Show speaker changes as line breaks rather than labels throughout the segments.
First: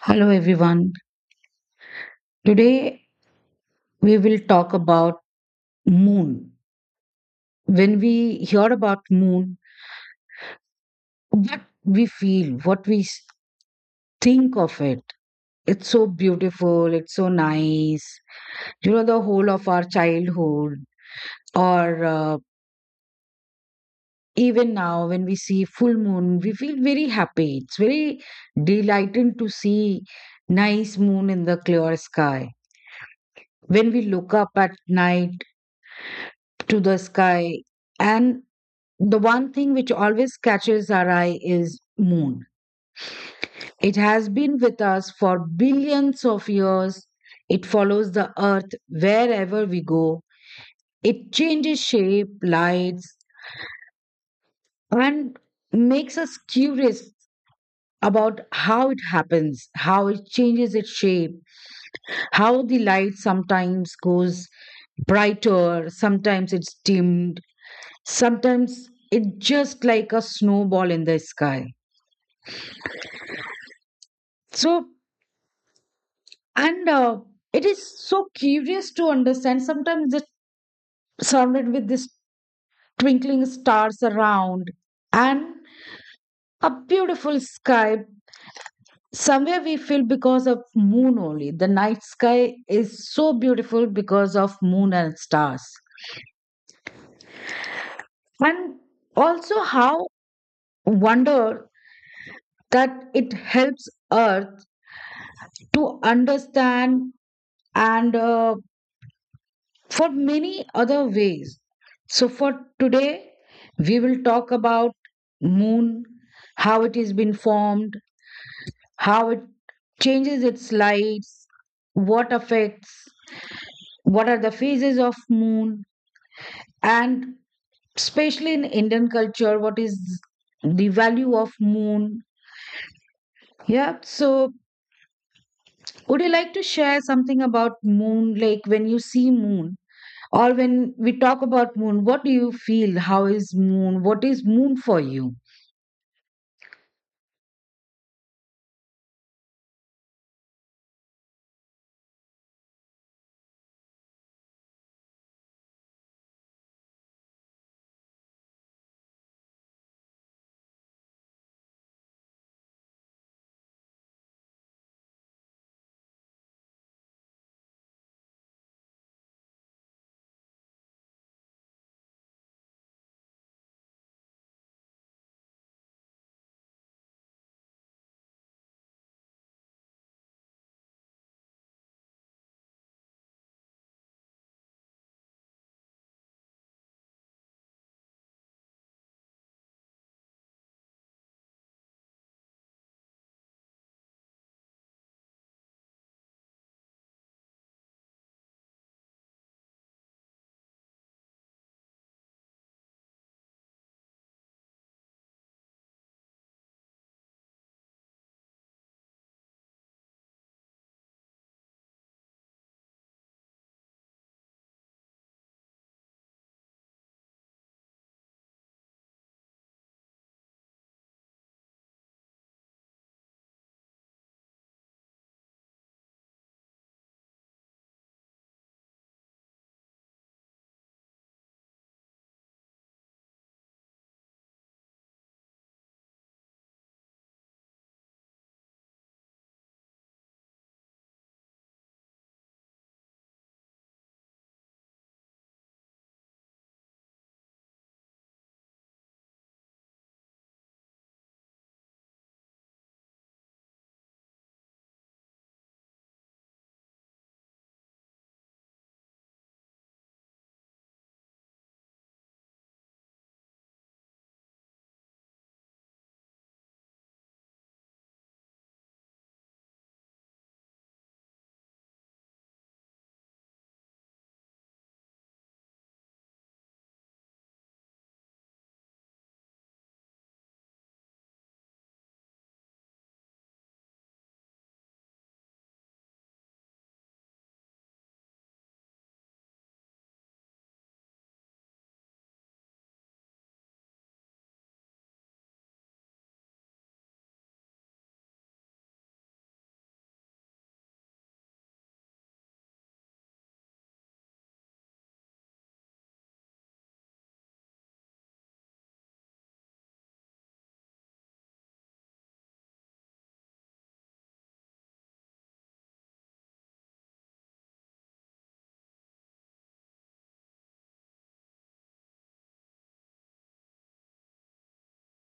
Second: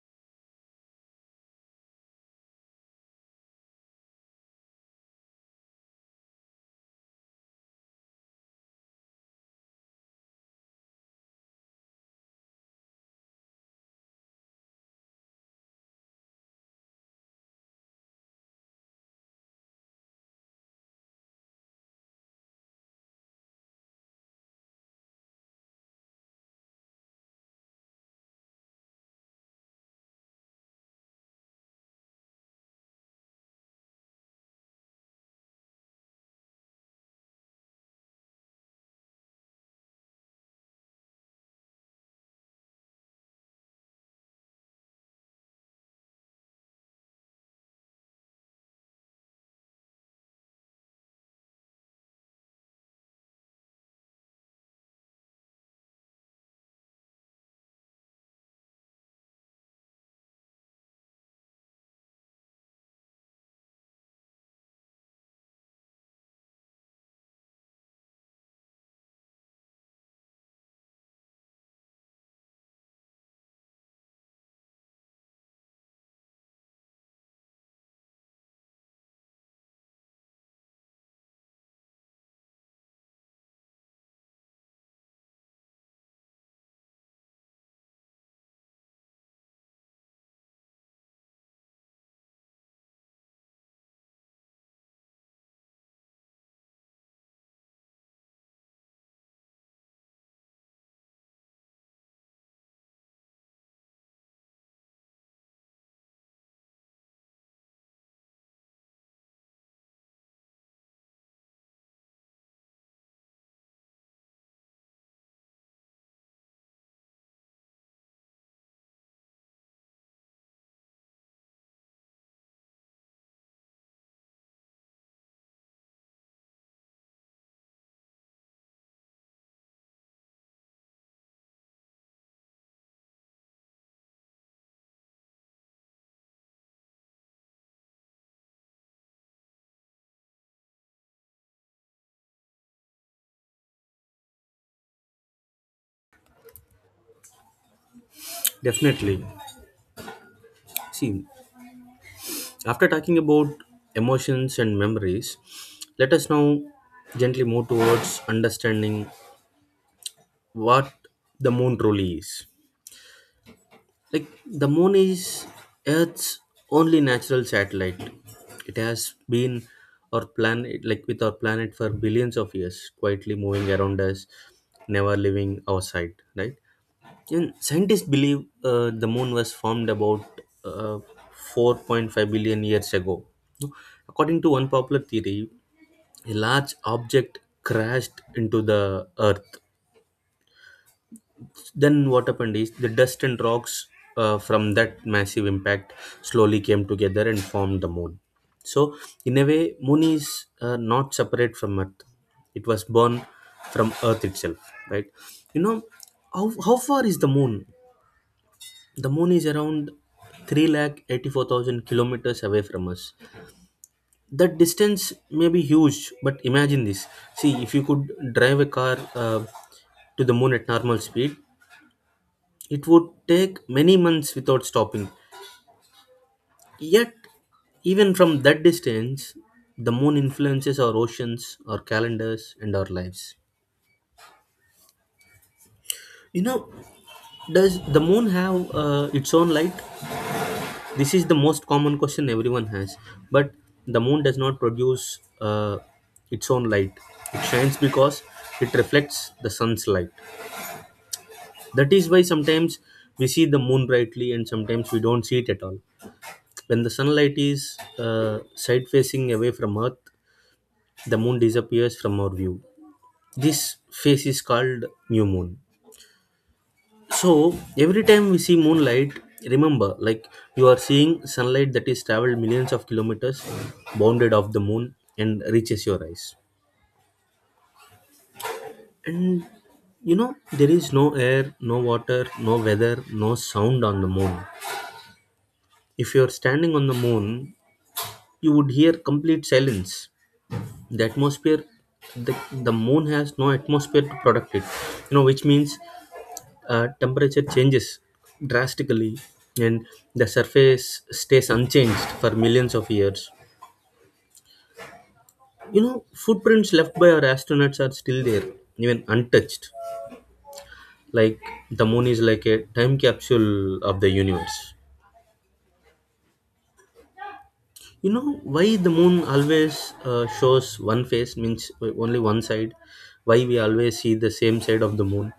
Hello everyone. Today we will talk about moon. When we hear about moon, what we feel, what we think of it. It's so beautiful, it's so nice. You know the whole of our childhood or even now when we see full moon, we feel very happy. It's very delighting to see nice moon in the clear sky. When we look up at night to the sky and the one thing which always catches our eye is moon. It has been with us for billions of years. It follows the earth wherever we go. It changes shape, lights, and makes us curious about how it happens, how it changes its shape, how the light sometimes goes brighter, sometimes it's dimmed, sometimes it's just like a snowball in the sky. So, and it is so curious to understand. Sometimes it's surrounded with this twinkling stars around, and a beautiful sky. Somewhere we feel because of moon only the night sky is so beautiful, because of moon and stars, and also how wonder that it helps earth to understand, and for many other ways. So, for today, we will talk about moon: how it has been formed, how it changes its lights, what affects, what are the phases of moon, and especially in Indian culture, what is the value of moon. Yeah. So, would you like to share something about moon? Like when you see moon, or when we talk about moon, what do you feel? How is moon? What is moon for you?
Definitely. See, after talking about emotions and memories, let us now gently move towards understanding what the moon truly is. Like, the moon is Earth's only natural satellite. It has been our planet, like with our planet for billions of years, quietly moving around us, never leaving our sight, right? And scientists believe the moon was formed about uh, 4.5 billion years ago. No, according to one popular theory, a large object crashed into the earth. Then, what happened is the dust and rocks from that massive impact slowly came together and formed the moon. So, in a way, moon is not separate from earth, it was born from earth itself, right? You know, how far is the moon? The moon is around 384,000 kilometers away from us. That distance may be huge, but imagine this. See, if you could drive a car to the moon at normal speed, it would take many months without stopping. Yet, even from that distance, the moon influences our oceans, our calendars, and our lives. You know, does the moon have its own light? This is the most common question everyone has, but the moon does not produce its own light. It shines because it reflects the sun's light. That is why sometimes we see the moon brightly and sometimes we don't see it at all. When the sunlight is side facing away from Earth, the moon disappears from our view. This phase is called new moon. So every time we see moonlight, remember, like you are seeing sunlight that is traveled millions of kilometers, bounded off the moon, and reaches your eyes. And there is no air, no water, no weather, no sound on the moon. If you are standing on the moon, you would hear complete silence. The atmosphere, the moon has no atmosphere to protect it. Which means temperature changes drastically and the surface stays unchanged for millions of years. Footprints left by our astronauts are still there, even untouched. Like, the moon is like a time capsule of the universe. You know why the moon always shows one face, means only one side? Why we always see the same side of the moon?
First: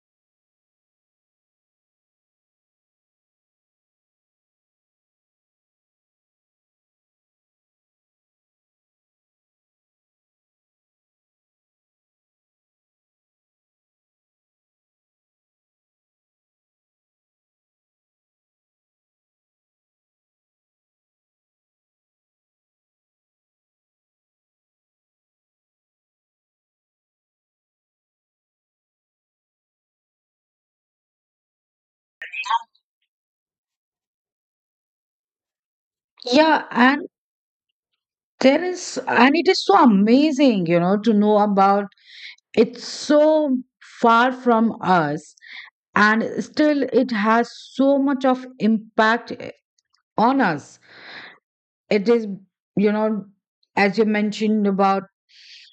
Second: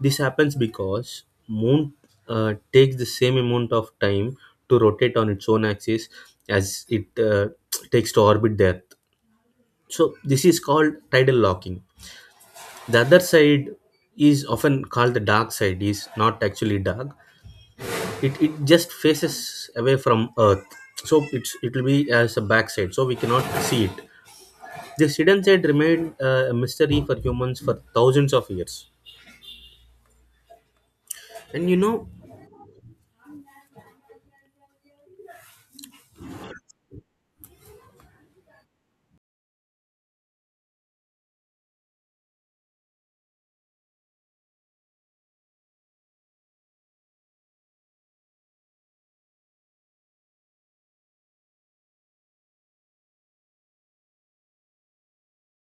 This happens because moon takes the same amount of time to rotate on its own axis as it takes to orbit the Earth. So this is called tidal locking. The other side is often called the dark side, is not actually dark. It just faces away from Earth. So it will be as a backside. So we cannot see it. This hidden side remained a mystery for humans for thousands of years. And you know
Yeah, and and it is so amazing, to know about It's so far from us, and still it has so much of impact on us. It is, you know, as you mentioned about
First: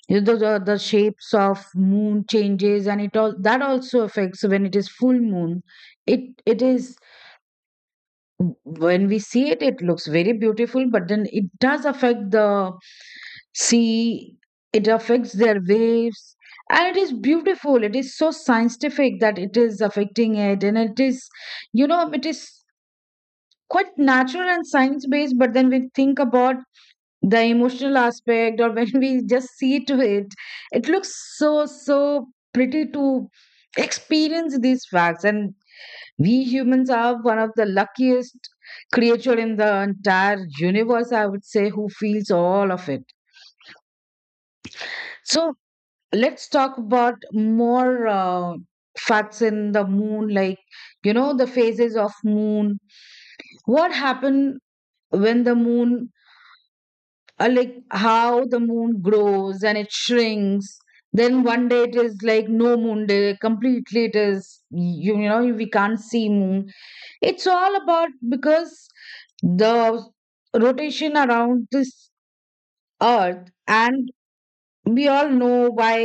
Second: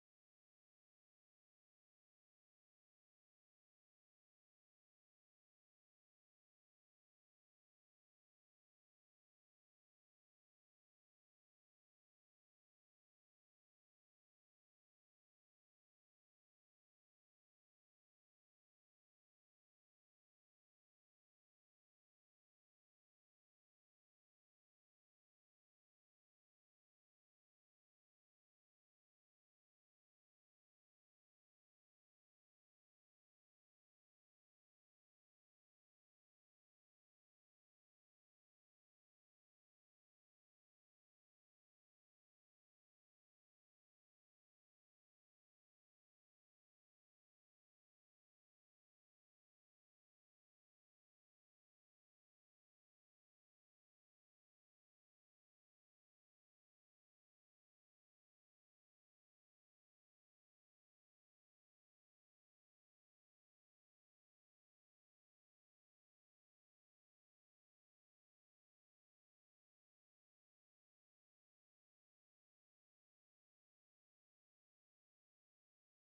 you know, the shapes of moon changes, and it all that also affects when it is full moon. It is, when we see it, it looks very beautiful, but then it does affect the sea, it affects their waves. And it is beautiful, it is so scientific that it is affecting it, and it is, it is quite natural and science based. But then we think about the emotional aspect or when we just see to it, it looks so pretty to experience these facts. And we humans are one of the luckiest creature in the entire universe, I would say, who feels all of it. So let's talk about more facts in the moon, like the phases of moon. What happened when the moon, like how the moon grows and it shrinks. Then one day it is like no moon day, completely it is, you know we can't see moon. It's all about because the rotation around this earth. And we all know why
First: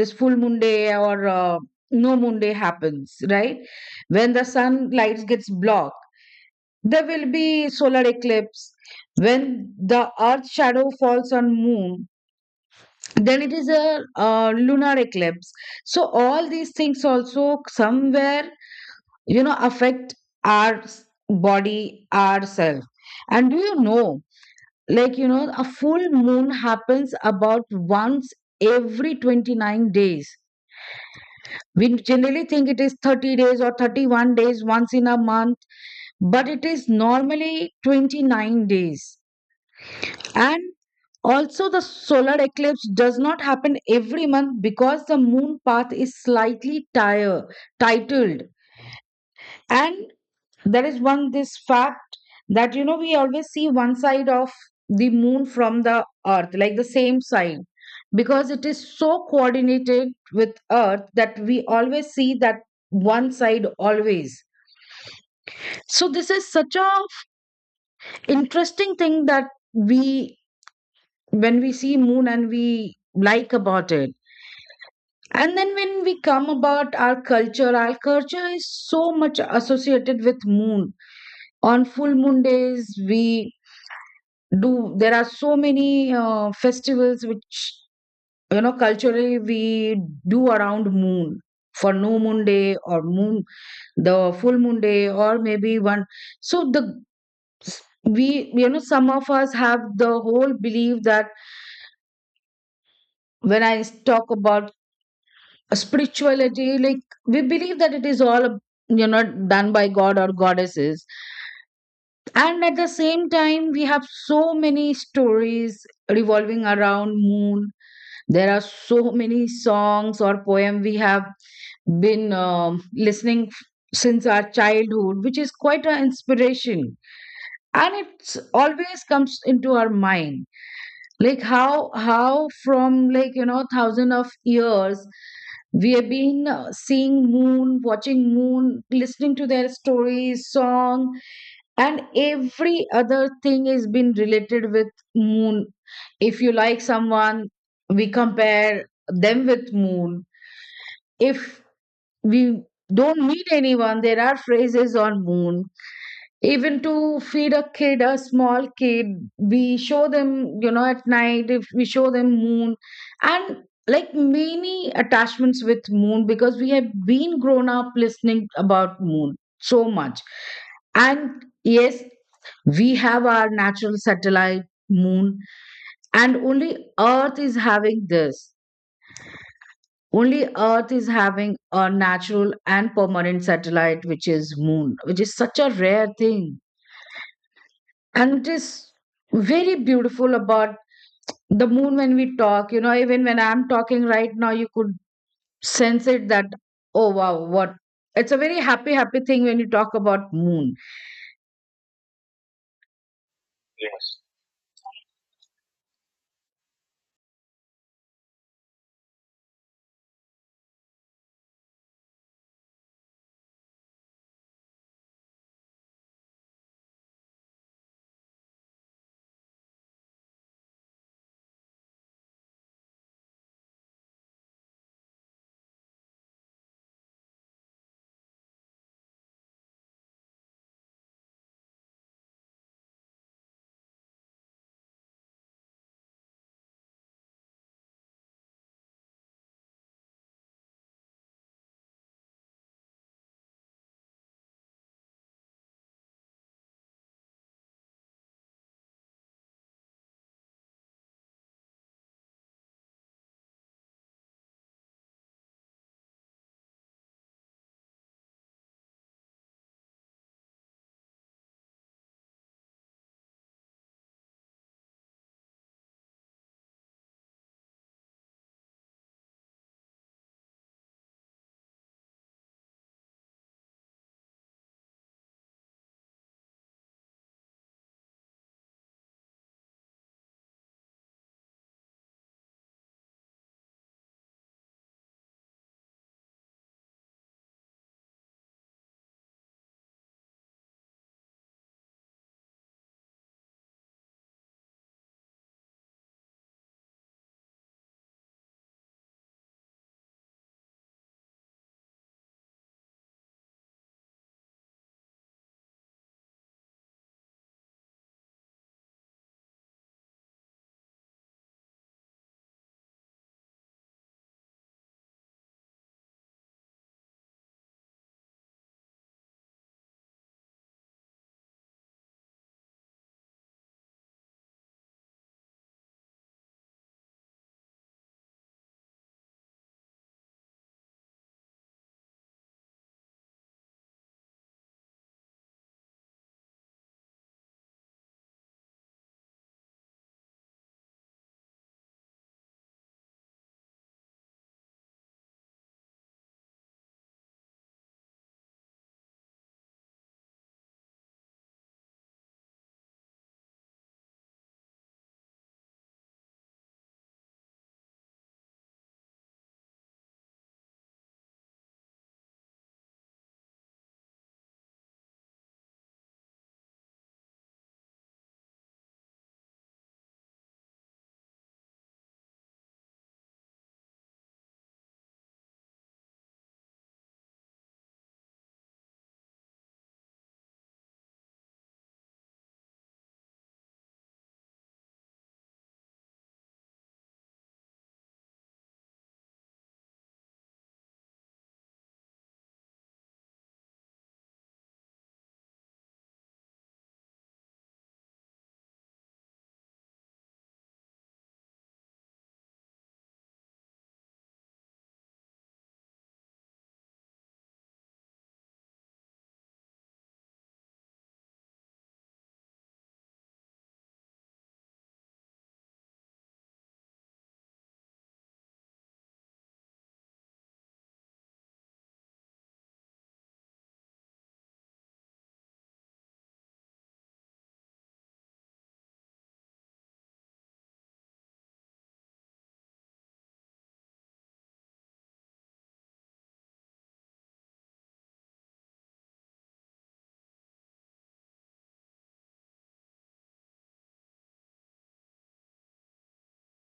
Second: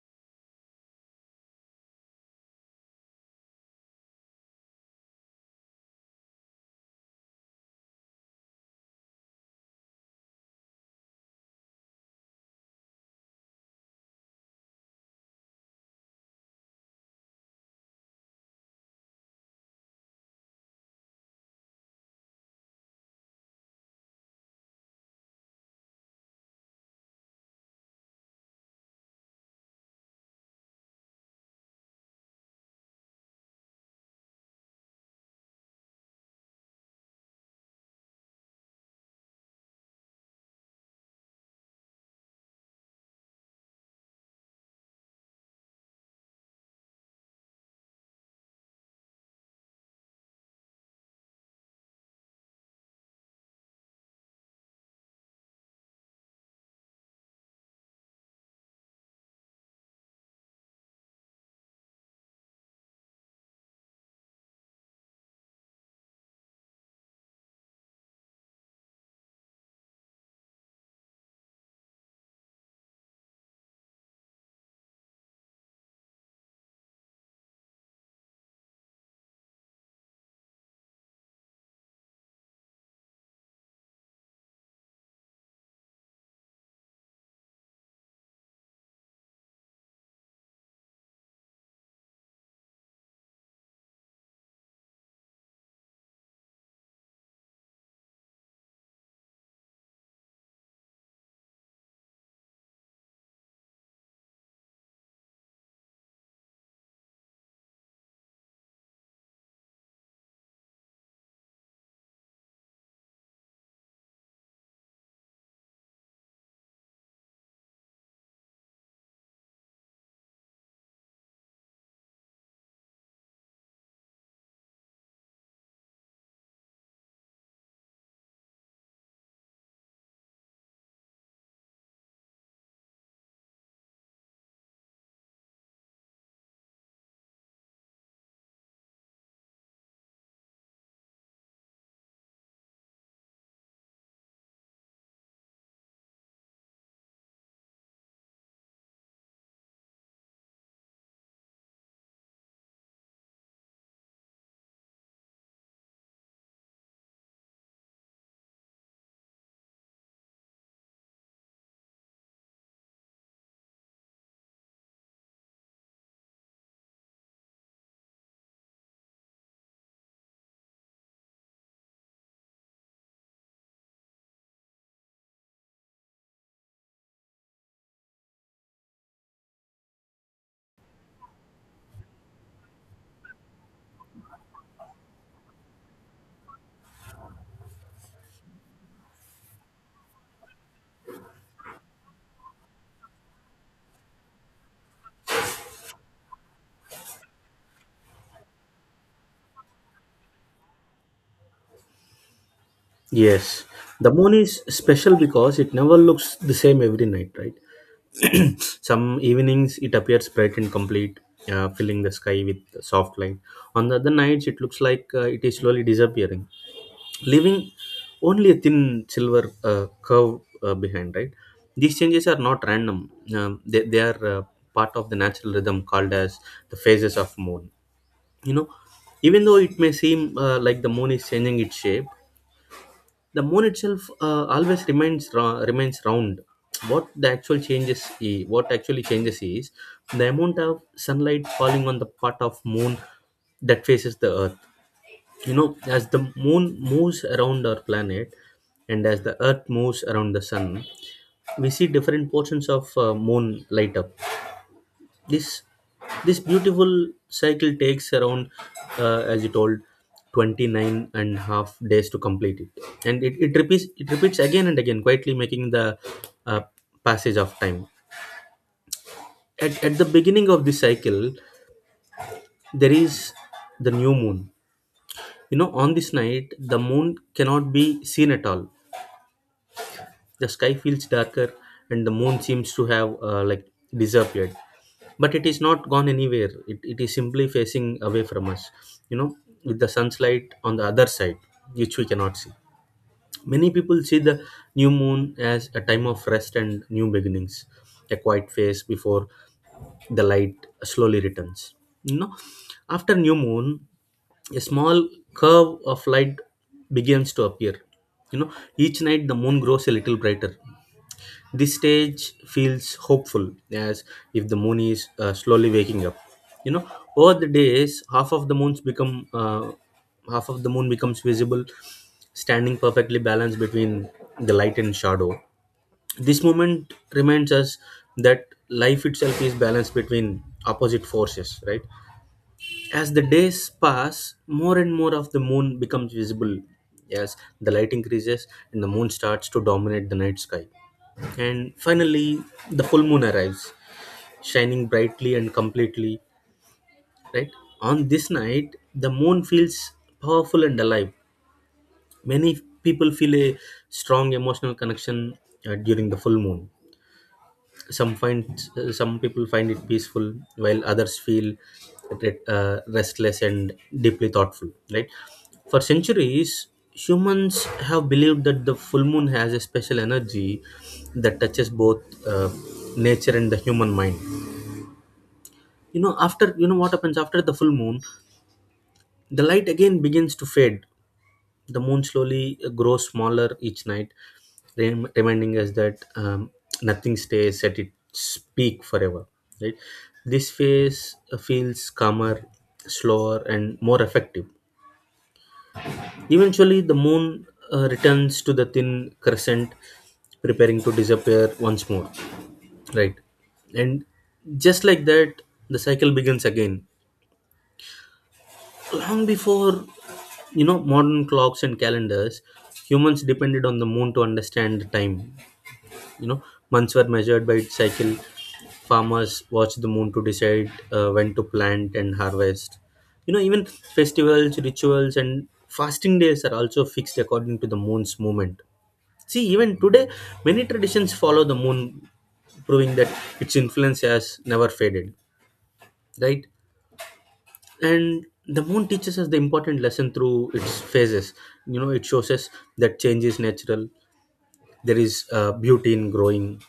this full moon day or no moon day happens, right? When the sunlight gets blocked, there will be solar eclipse. When the earth shadow falls on moon, then it is a lunar eclipse. So all these things also somewhere affect our body ourselves. And do you know, a full moon happens about once every 29 days? We generally think it is 30 days or 31 days once in a month, but it is normally 29 days. And also the solar eclipse does not happen every month because the moon path is slightly tire titled. And There is one this fact that we always see one side of the moon from the earth, like the same side, because it is so coordinated with earth that we always see that one side always. So this is such a interesting thing that, we when we see moon, and we like about it. And then when we come about our culture is so much associated with moon. On full moon days, we do there are so many festivals which, culturally we do around moon, for new moon day or moon the full moon day or maybe one. So the, we some of us have the whole belief that when I talk about spirituality, like, we believe that it is all done by god or goddesses. And at the same time we have so many stories revolving around moon. There are so many songs or poem we have been listening since our childhood, which is quite an inspiration, and it's always comes into our mind. Like, how from, like, thousand of years we have been seeing moon, watching moon, listening to their stories, song. And every other thing is been related with moon. If you like someone, we compare them with moon. If we don't meet anyone, there are phrases on moon. Even to feed a kid, a small kid, we show them, at night, if we show them moon. And Like many attachments with moon, because we have been grown up listening about moon so much. And yes, we have our natural satellite, moon. And only earth is having this. Only earth is having a natural and permanent satellite, which is moon, which is such a rare thing. And it is very beautiful about the moon. When we talk, even when I'm talking right now, you could sense it that, oh wow, what, it's a very happy thing when you talk about moon.
Yes, the moon is special because it never looks the same every night, right? Some evenings it appears bright and complete, filling the sky with soft light. On the other nights, it looks like it is slowly disappearing, leaving only a thin silver curve behind, right? These changes are not random; they are part of the natural rhythm called as the phases of moon. You know, even though it may seem like the moon is changing its shape, the moon itself always remains round. What the actual changes i- what actually changes is the amount of sunlight falling on the part of moon that faces the earth. You know as the moon moves around our planet and as the earth moves around the sun, we see different portions of moon light up. This this beautiful cycle takes around, as you told, 29 and half days to complete it, and it repeats again and again, quietly making the uh, passage of time. At the beginning of this cycle there is the new moon. On this night the moon cannot be seen at all. The sky feels darker and the moon seems to have like disappeared, but it is not gone anywhere. It is simply facing away from us, you know with the sunlight on the other side, which we cannot see. Many people see the new moon as a time of rest and new beginnings, a quiet phase before the light slowly returns. You know after new moon, a small curve of light begins to appear. You know each night the moon grows a little brighter. This stage feels hopeful, as if the moon is slowly waking up. You know, over the days, half of the moon becomes visible, standing perfectly balanced between the light and shadow. This moment reminds us that life itself is balanced between opposite forces, right? As the days pass, more and more of the moon becomes visible as the light increases and the moon starts to dominate the night sky. And finally, the full moon arrives, shining brightly and completely, right? On this night the moon feels powerful and alive. Many people feel a strong emotional connection during the full moon. Some find uh, some people find it peaceful while others feel restless and deeply thoughtful, right? For centuries humans have believed that the full moon has a special energy that touches both uh, nature and the human mind. You know what happens after the full moon. The light again begins to fade. The moon slowly grows smaller each night, reminding us that nothing stays at its peak forever. Right? This phase feels calmer, slower, and more effective. Eventually, the moon returns to the thin crescent, preparing to disappear once more. Right? And just like that, the cycle begins again. Long before modern clocks and calendars, humans depended on the moon to understand the time. You know, months were measured by its cycle. Farmers watched the moon to decide when to plant and harvest. Even festivals, rituals, and fasting days are also fixed according to the moon's movement. See, even today, many traditions follow the moon, proving that its influence has never faded. Right? And the moon teaches us the important lesson through its phases. It shows us that change is natural. There is beauty in growing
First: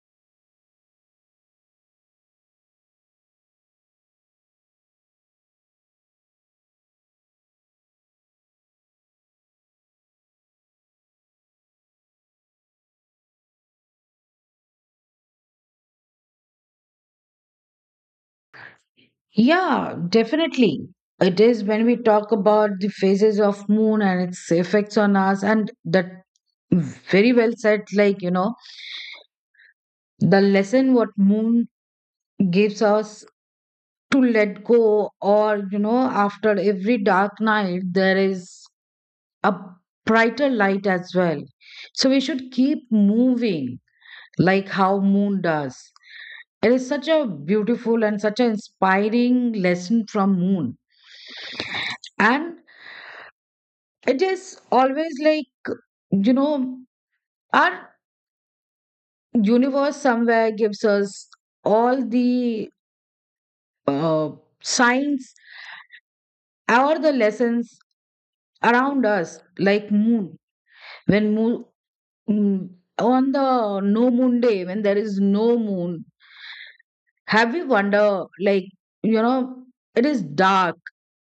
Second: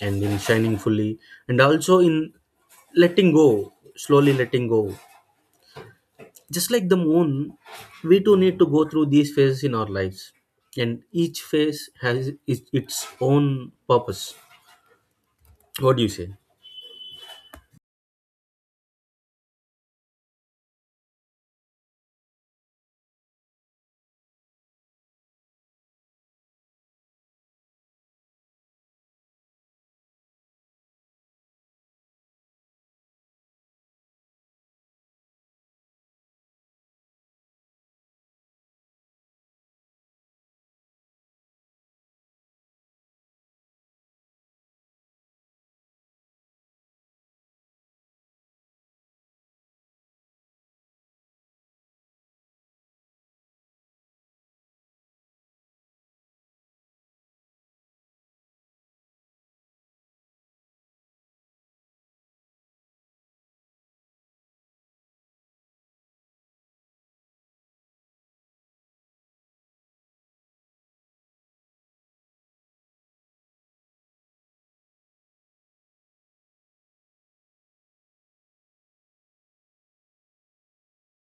and in shining fully, and also in letting go, slowly letting go. Just like the moon, we too need to go through these phases in our lives, and each phase has its own purpose. What do you say?
Yeah, definitely. It is, when we talk about the phases of moon and its effects on us, and that, very well said, the lesson what moon gives us, to let go, or, after every dark night there is a brighter light as well. So we should keep moving like how moon does. It is such a beautiful and such an inspiring lesson from moon. And it is always like, you know, our universe somewhere gives us all the uh, signs or the lessons around us, like moon. When moon, mm, on the no moon day, when there is no moon, have you wonder, like, you know, it is dark,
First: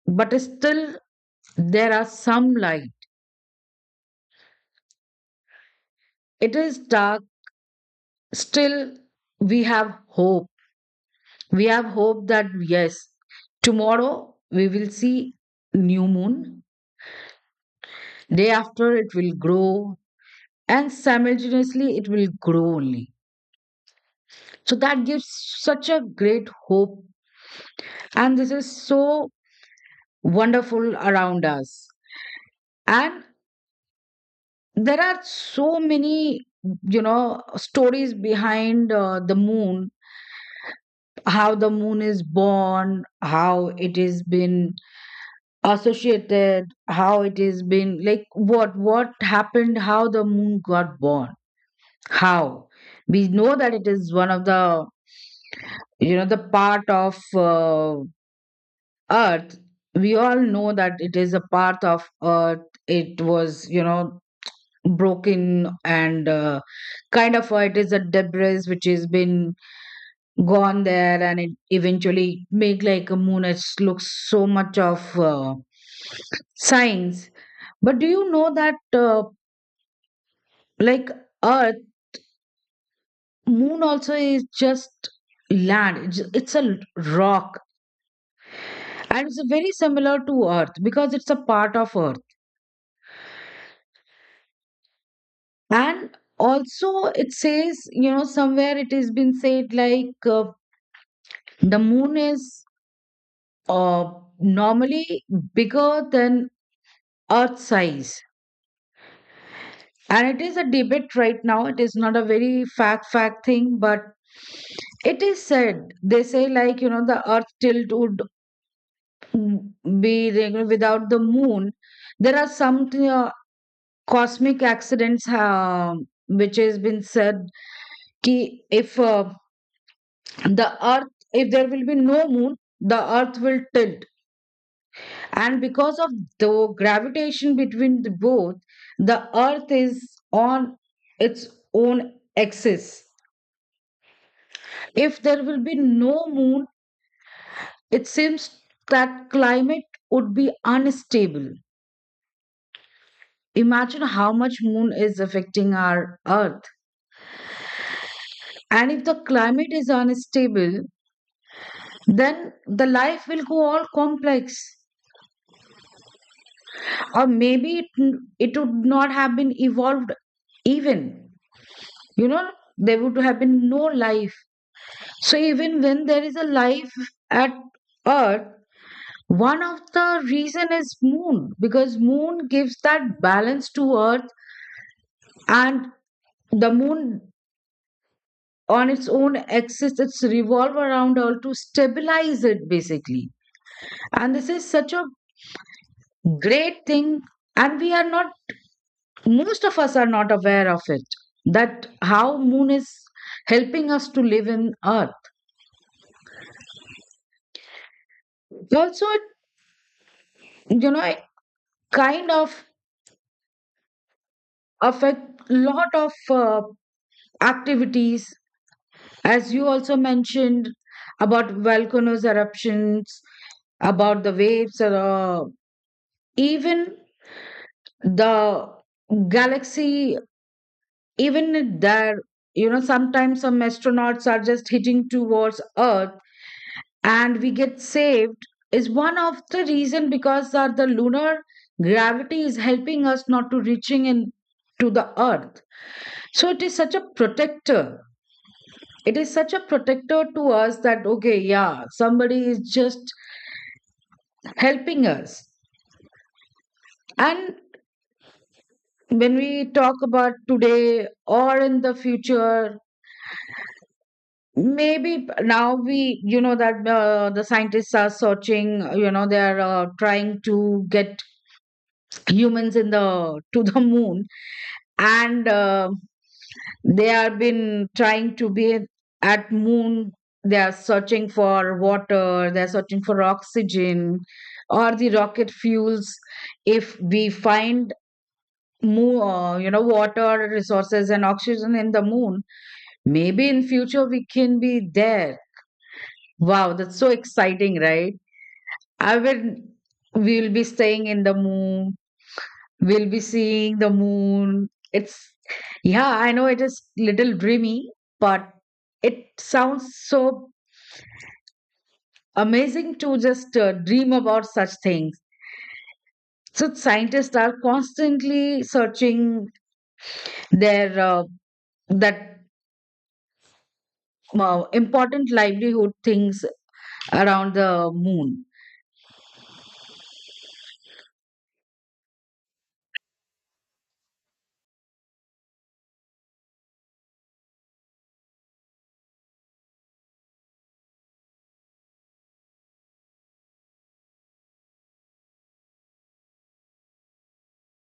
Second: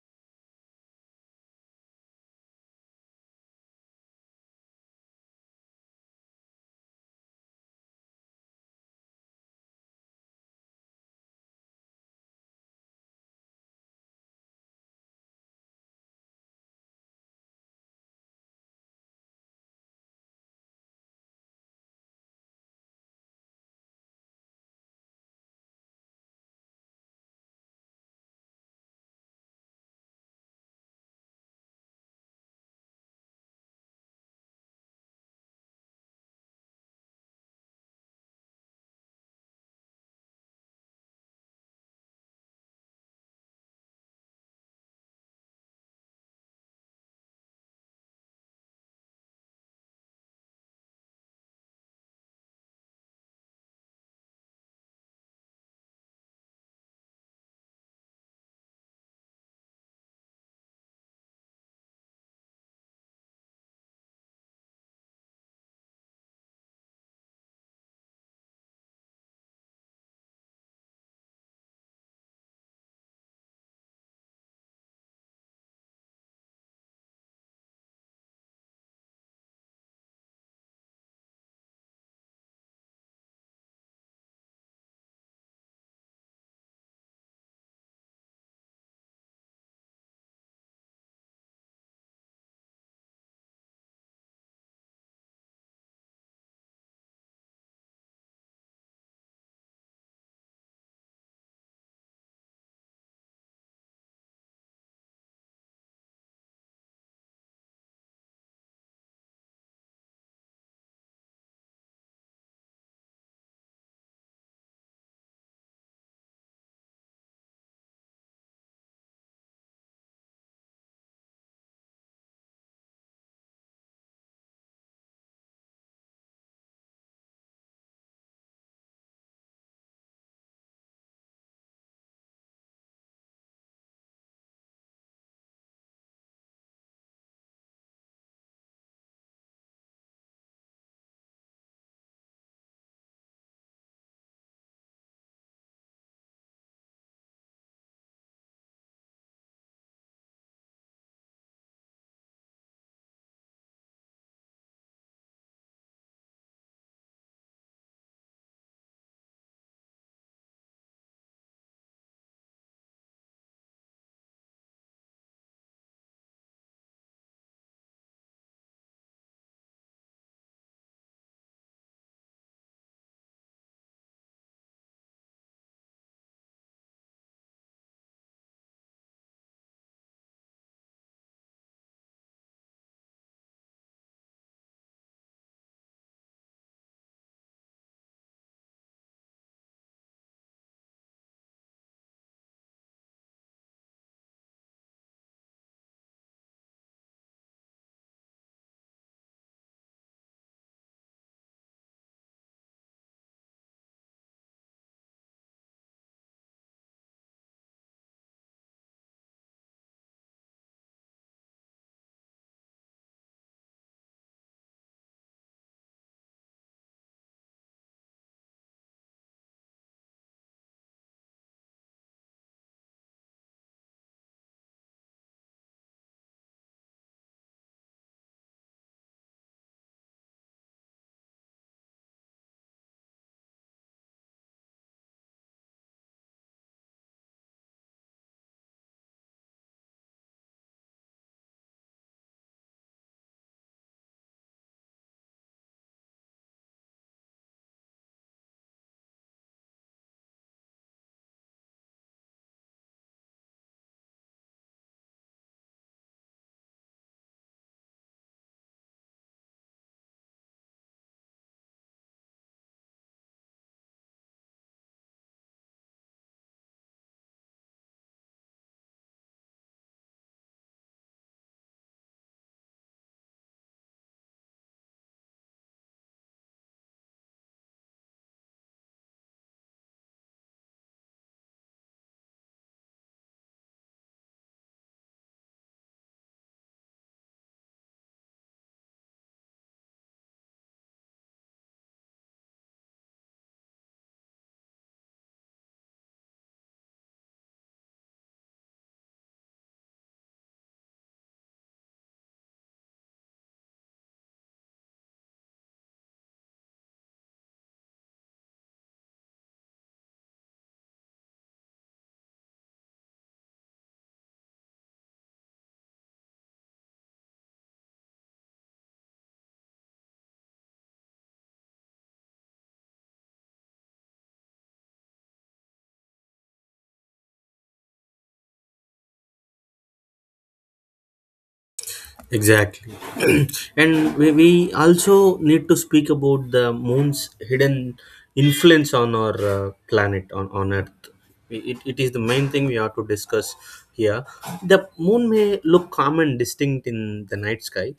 but still there are some light. It is dark, still we have hope. We have hope that yes, tomorrow we will see new moon. Day after it will grow and simultaneously it will grow only. So that gives such a great hope. And this is so wonderful around us. And there are so many stories behind the moon: how the moon is born, how it has been associated, how it has been, like, what happened, how the moon got born, how we know that it is one of the, the part of earth. We all know that it is a part of earth. It was, broken and, kind of, it is a debris which has been gone there, and it eventually make like a moon. It looks so much of science. But do you know that, like earth, moon also is just land. It's a rock, and it's very similar to earth because it's a part of earth. And also, it says, somewhere it has been said, like, the moon is, uh, normally bigger than earth size. And it is a debate right now, it is not a very fact thing, but it is said. They say, like, the earth tilt would be, you, without the moon, there are some cosmic accidents, which has been said, ki if uh, the earth if there will be no moon, the earth will tilt. And because of the gravitation between the both, the Earth is on its own axis. If there will be no moon, it seems that climate would be unstable. Imagine how much moon is affecting our Earth. And if the climate is unstable, then the life will go all complex. Or maybe it would not have been evolved even. You know, there would have been no life. So even when there is a life at Earth, one of the reason is moon, because moon gives that balance to Earth. And the moon, on its own axis, it's revolve around Earth to stabilize it, basically. And this is such a great thing, and we are not most of us are not aware of it, that how moon is helping us to live in earth. Also it, it kind of affect lot of activities, as you also mentioned, about volcanoes eruptions, about the waves, or, even the galaxy. Even there, sometimes some astronauts are just hitting towards earth, and we get saved, is one of the reason, because the lunar gravity is helping us not to reaching in to the earth. So it is such a protector. It is such a protector to us, that, okay, yeah, somebody is just helping us. And when we talk about today or in the future, maybe now, we you know that, the scientists are searching, they are, trying to get humans in the to the moon. And, they have been trying to be at moon. They are searching for water. They are searching for oxygen, or the rocket fuels. If we find moon, water resources and oxygen in the moon, maybe in future we can be there. Wow, that's so exciting, right? I will. We will be staying in the moon. We'll be seeing the moon. Yeah, I know it is little dreamy, but it sounds so amazing to just dream about such things. So scientists are constantly searching their, that, important livelihood things around the moon.
Exactly. And we also need to speak about the moon's hidden influence on our planet, on Earth. It is the main thing we have to discuss here. The moon may look calm and distinct in the night sky,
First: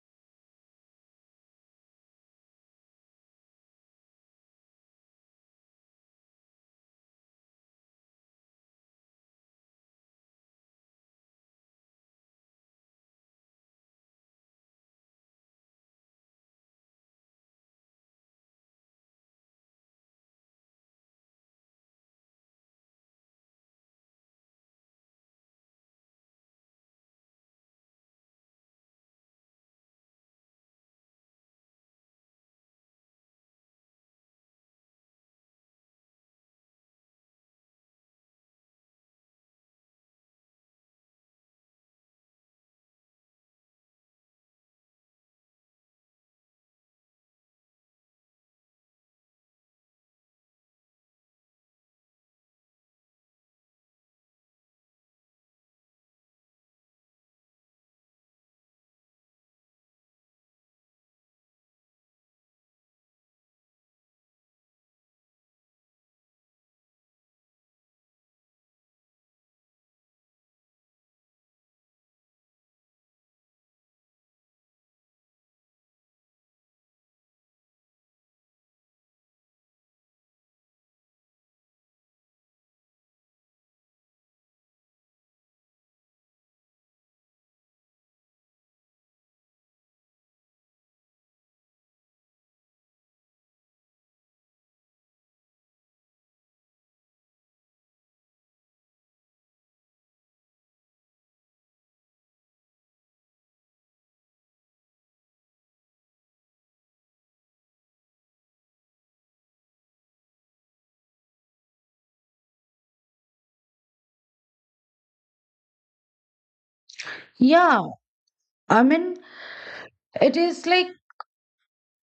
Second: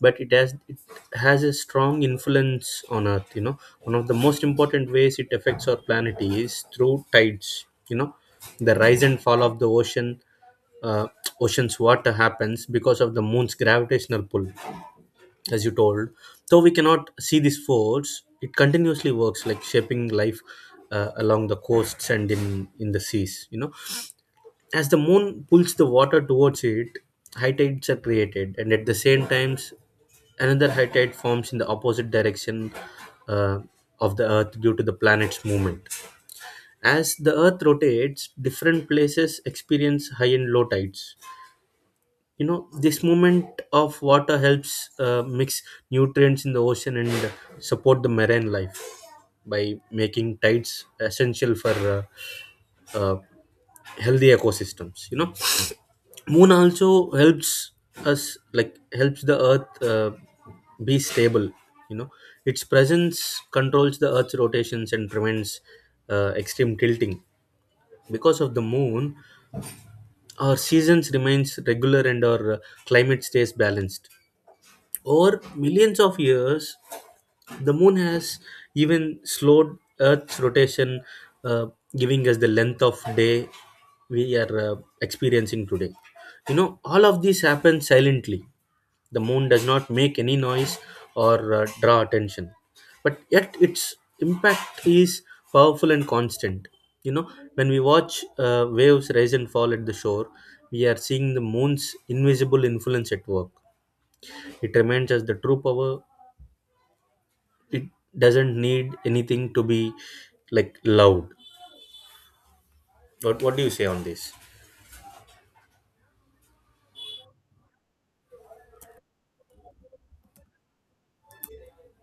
but it has a strong influence on Earth. One of the most important ways it affects our planet is through tides. The rise and fall of the uh, ocean's water happens because of the moon's gravitational pull, as you told. Though we cannot see this force, it continuously works like shaping life along the coasts and in the seas. As the moon pulls the water towards it, high tides are created, and at the same times another high tide forms in the opposite direction uh, of the earth due to the planet's movement. As the earth rotates, different places experience high and low tides. This movement of water helps mix nutrients in the ocean and support the marine life, by making tides essential for uh, healthy ecosystems. Moon also helps us like helps the earth be stable. You know its presence controls the earth's rotations and prevents extreme tilting. Because of the moon, our seasons remains regular and our climate stays balanced. Over millions of years, the moon has even slowed Earth's rotation, uh, giving us the length of day we are experiencing today. All of this happens silently. The moon does not make any noise or draw attention, but yet its impact is powerful and constant. When we watch waves rise and fall at the shore, we are seeing the moon's invisible influence at work. It reminds us the true power. It doesn't need anything to be like loud. What do you say on this?
Yeah, I mean, it is like,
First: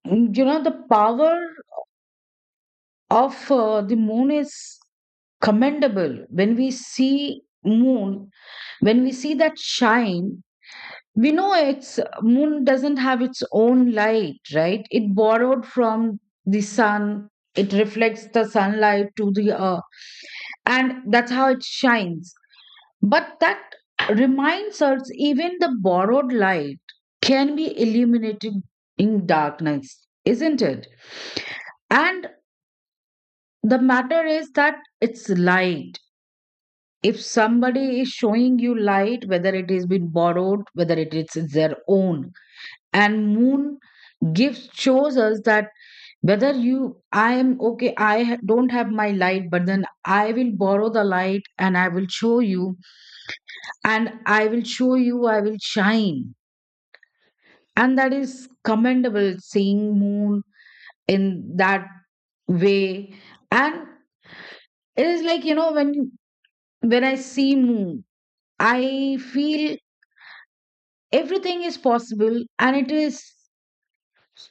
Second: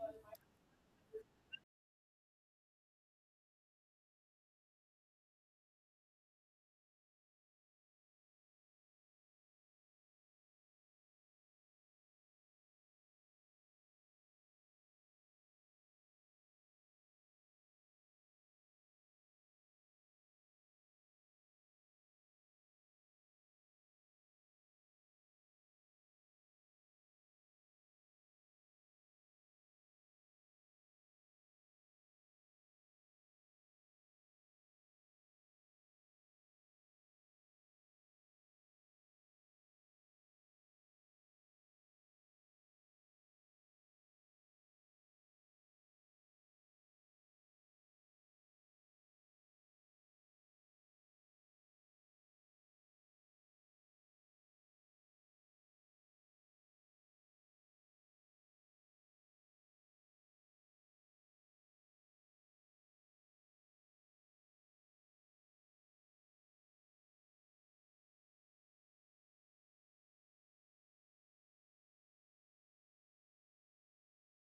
the power of, the moon is commendable. When we see moon, when we see that shine, we know its moon doesn't have its own light, right? It borrowed from the sun. It reflects the sunlight to the earth, and that's how it shines. But that reminds us even the borrowed light can be illuminated in darkness, isn't it? And the matter is that it's light. If somebody is showing you light, whether it has been borrowed, whether it is their own. And moon, gives shows us that, whether you I am okay, I don't have my light, but then I will borrow the light and I will show you. And I will shine. And that is commendable, seeing moon in that way. And it is like, when I see moon, I feel everything is possible. And it is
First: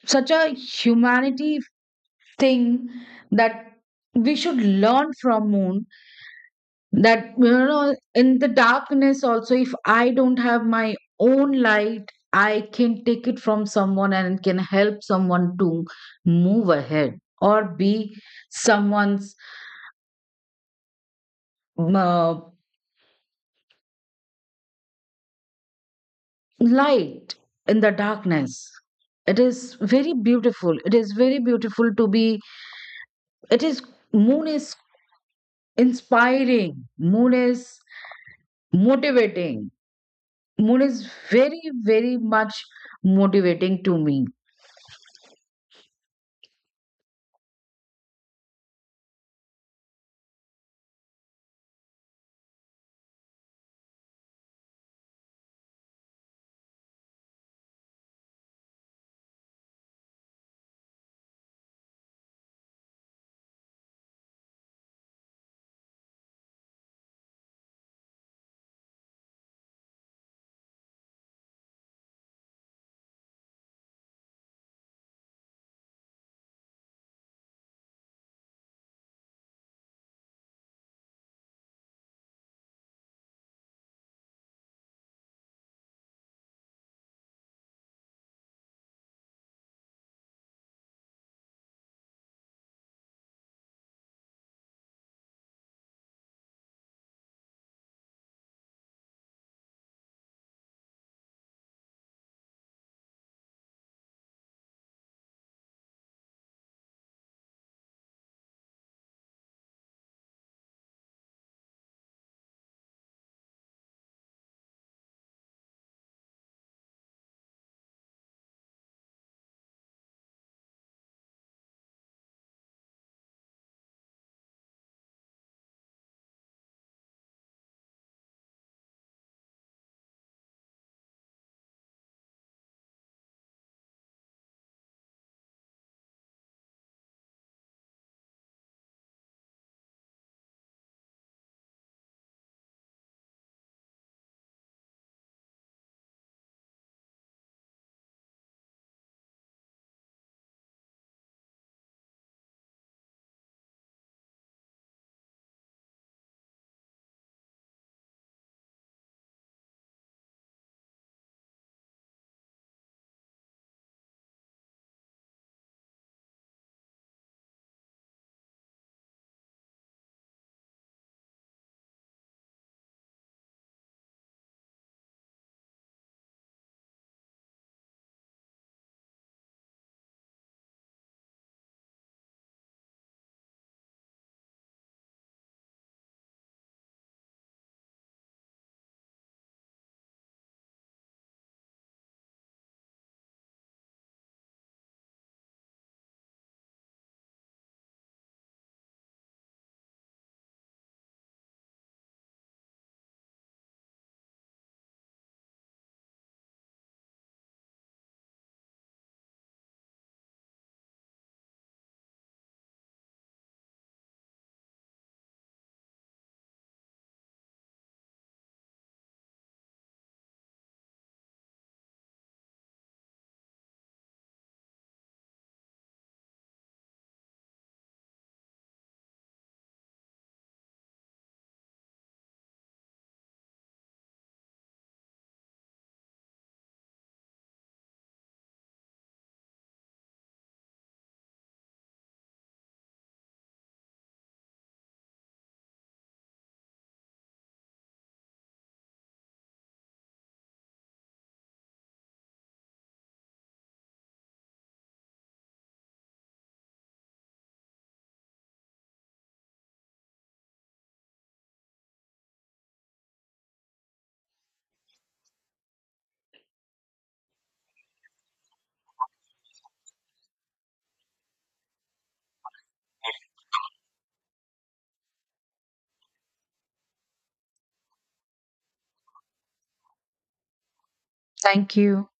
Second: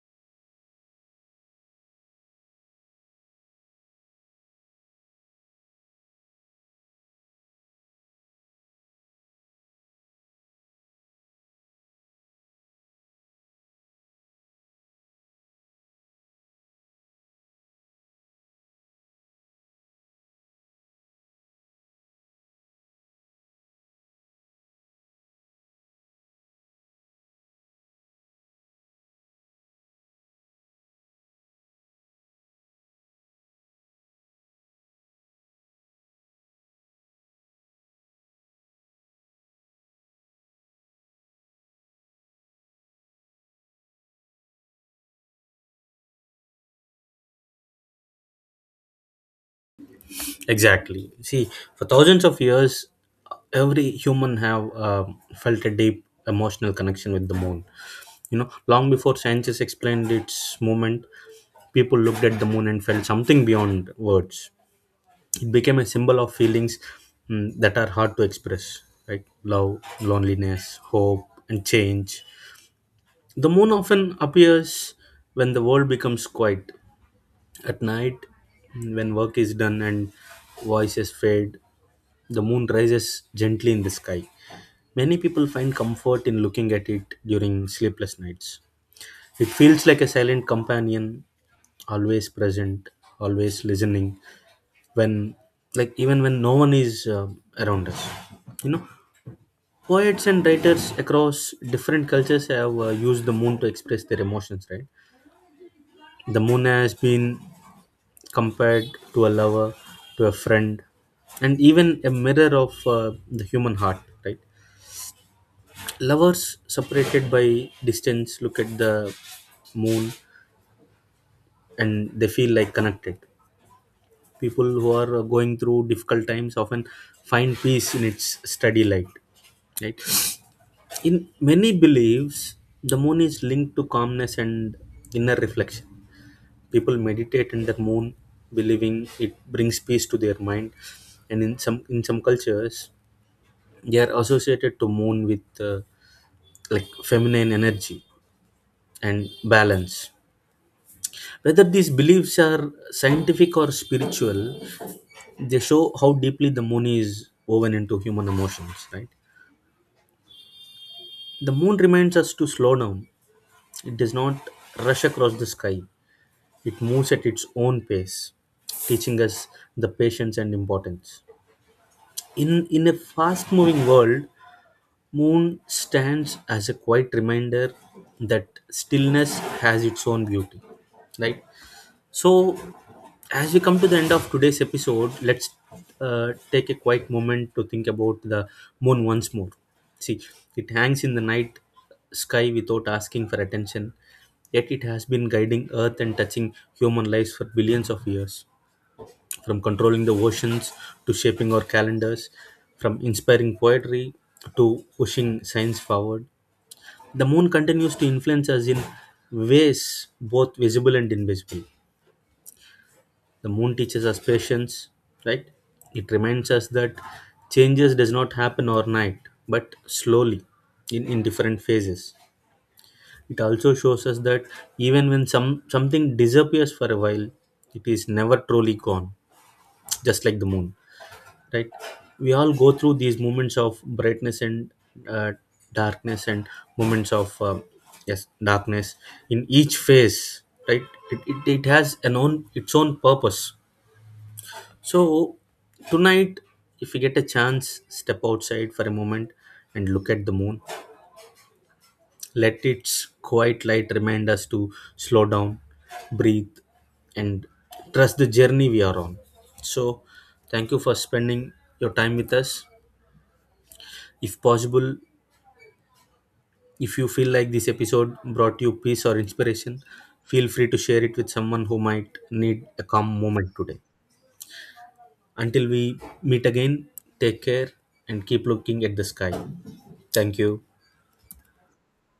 such a humanity thing that we should learn from moon, that, in the darkness also, if I don't have my own light, I can take it from someone and can help someone to move ahead, or be someone's um, uh, light in the darkness. It is very beautiful. It is very beautiful to be. It is Moon is inspiring. Moon is motivating. Moon is very, very much motivating to me.
Exactly. See, for thousands of years every human have felt a deep emotional connection with the moon. Long before scientists explained its movement, people looked at the moon and felt something beyond words. It became a symbol of feelings, that are hard to express, like love, loneliness, hope and change. The moon often appears when the world becomes quiet. At night, when work is done and voices fade, the moon rises gently in the sky. Many people find comfort in looking at it during sleepless nights. It feels like a silent companion, always present, always listening. When, even when no one is around us, you know, poets and writers across different cultures have used the moon to express their emotions. Right, the moon has been compared to a lover, to a friend, and even a mirror of the human heart, right? Lovers separated by distance look at the moon and they feel like connected. People who are going through difficult times often find peace in its steady light, right? In many beliefs, the moon is linked to calmness and inner reflection. People meditate in the moon believing it brings peace to their mind. And in some cultures they are associated to moon with like feminine energy and balance. Whether these beliefs are scientific or spiritual, they show how deeply the moon is woven into human emotions, right? The moon reminds us to slow down. It does not rush across the sky. It moves at its own pace, teaching us the patience and importance. In a fast moving world, moon stands as a quiet reminder that stillness has its own beauty, right? So, as we come to the end of today's episode, let's take a quiet moment to think about the moon once more. See, it hangs in the night sky without asking for attention, yet it has been guiding Earth and touching human lives for billions of years, from controlling the oceans to shaping our calendars, from inspiring poetry to pushing science forward. The moon continues to influence us in ways both visible and invisible. The moon teaches us patience, right? It reminds us that changes does not happen overnight, but slowly in different phases. It also shows us that even when something disappears for a while, it is never truly gone, just like the moon. Right? We all go through these moments of brightness and uh, darkness, and moments of yes, darkness, in each phase, right? It has an own its own purpose. So tonight, if you get a chance, step outside for a moment and look at the moon. Let its quiet light remind us to slow down, breathe, and trust the journey we are on. So, thank you for spending your time with us. If possible, if you feel like this episode brought you peace or inspiration, feel free to share it with someone who might need a calm moment today. Until we meet again, take care and keep looking at the sky. Thank you.
Thank you.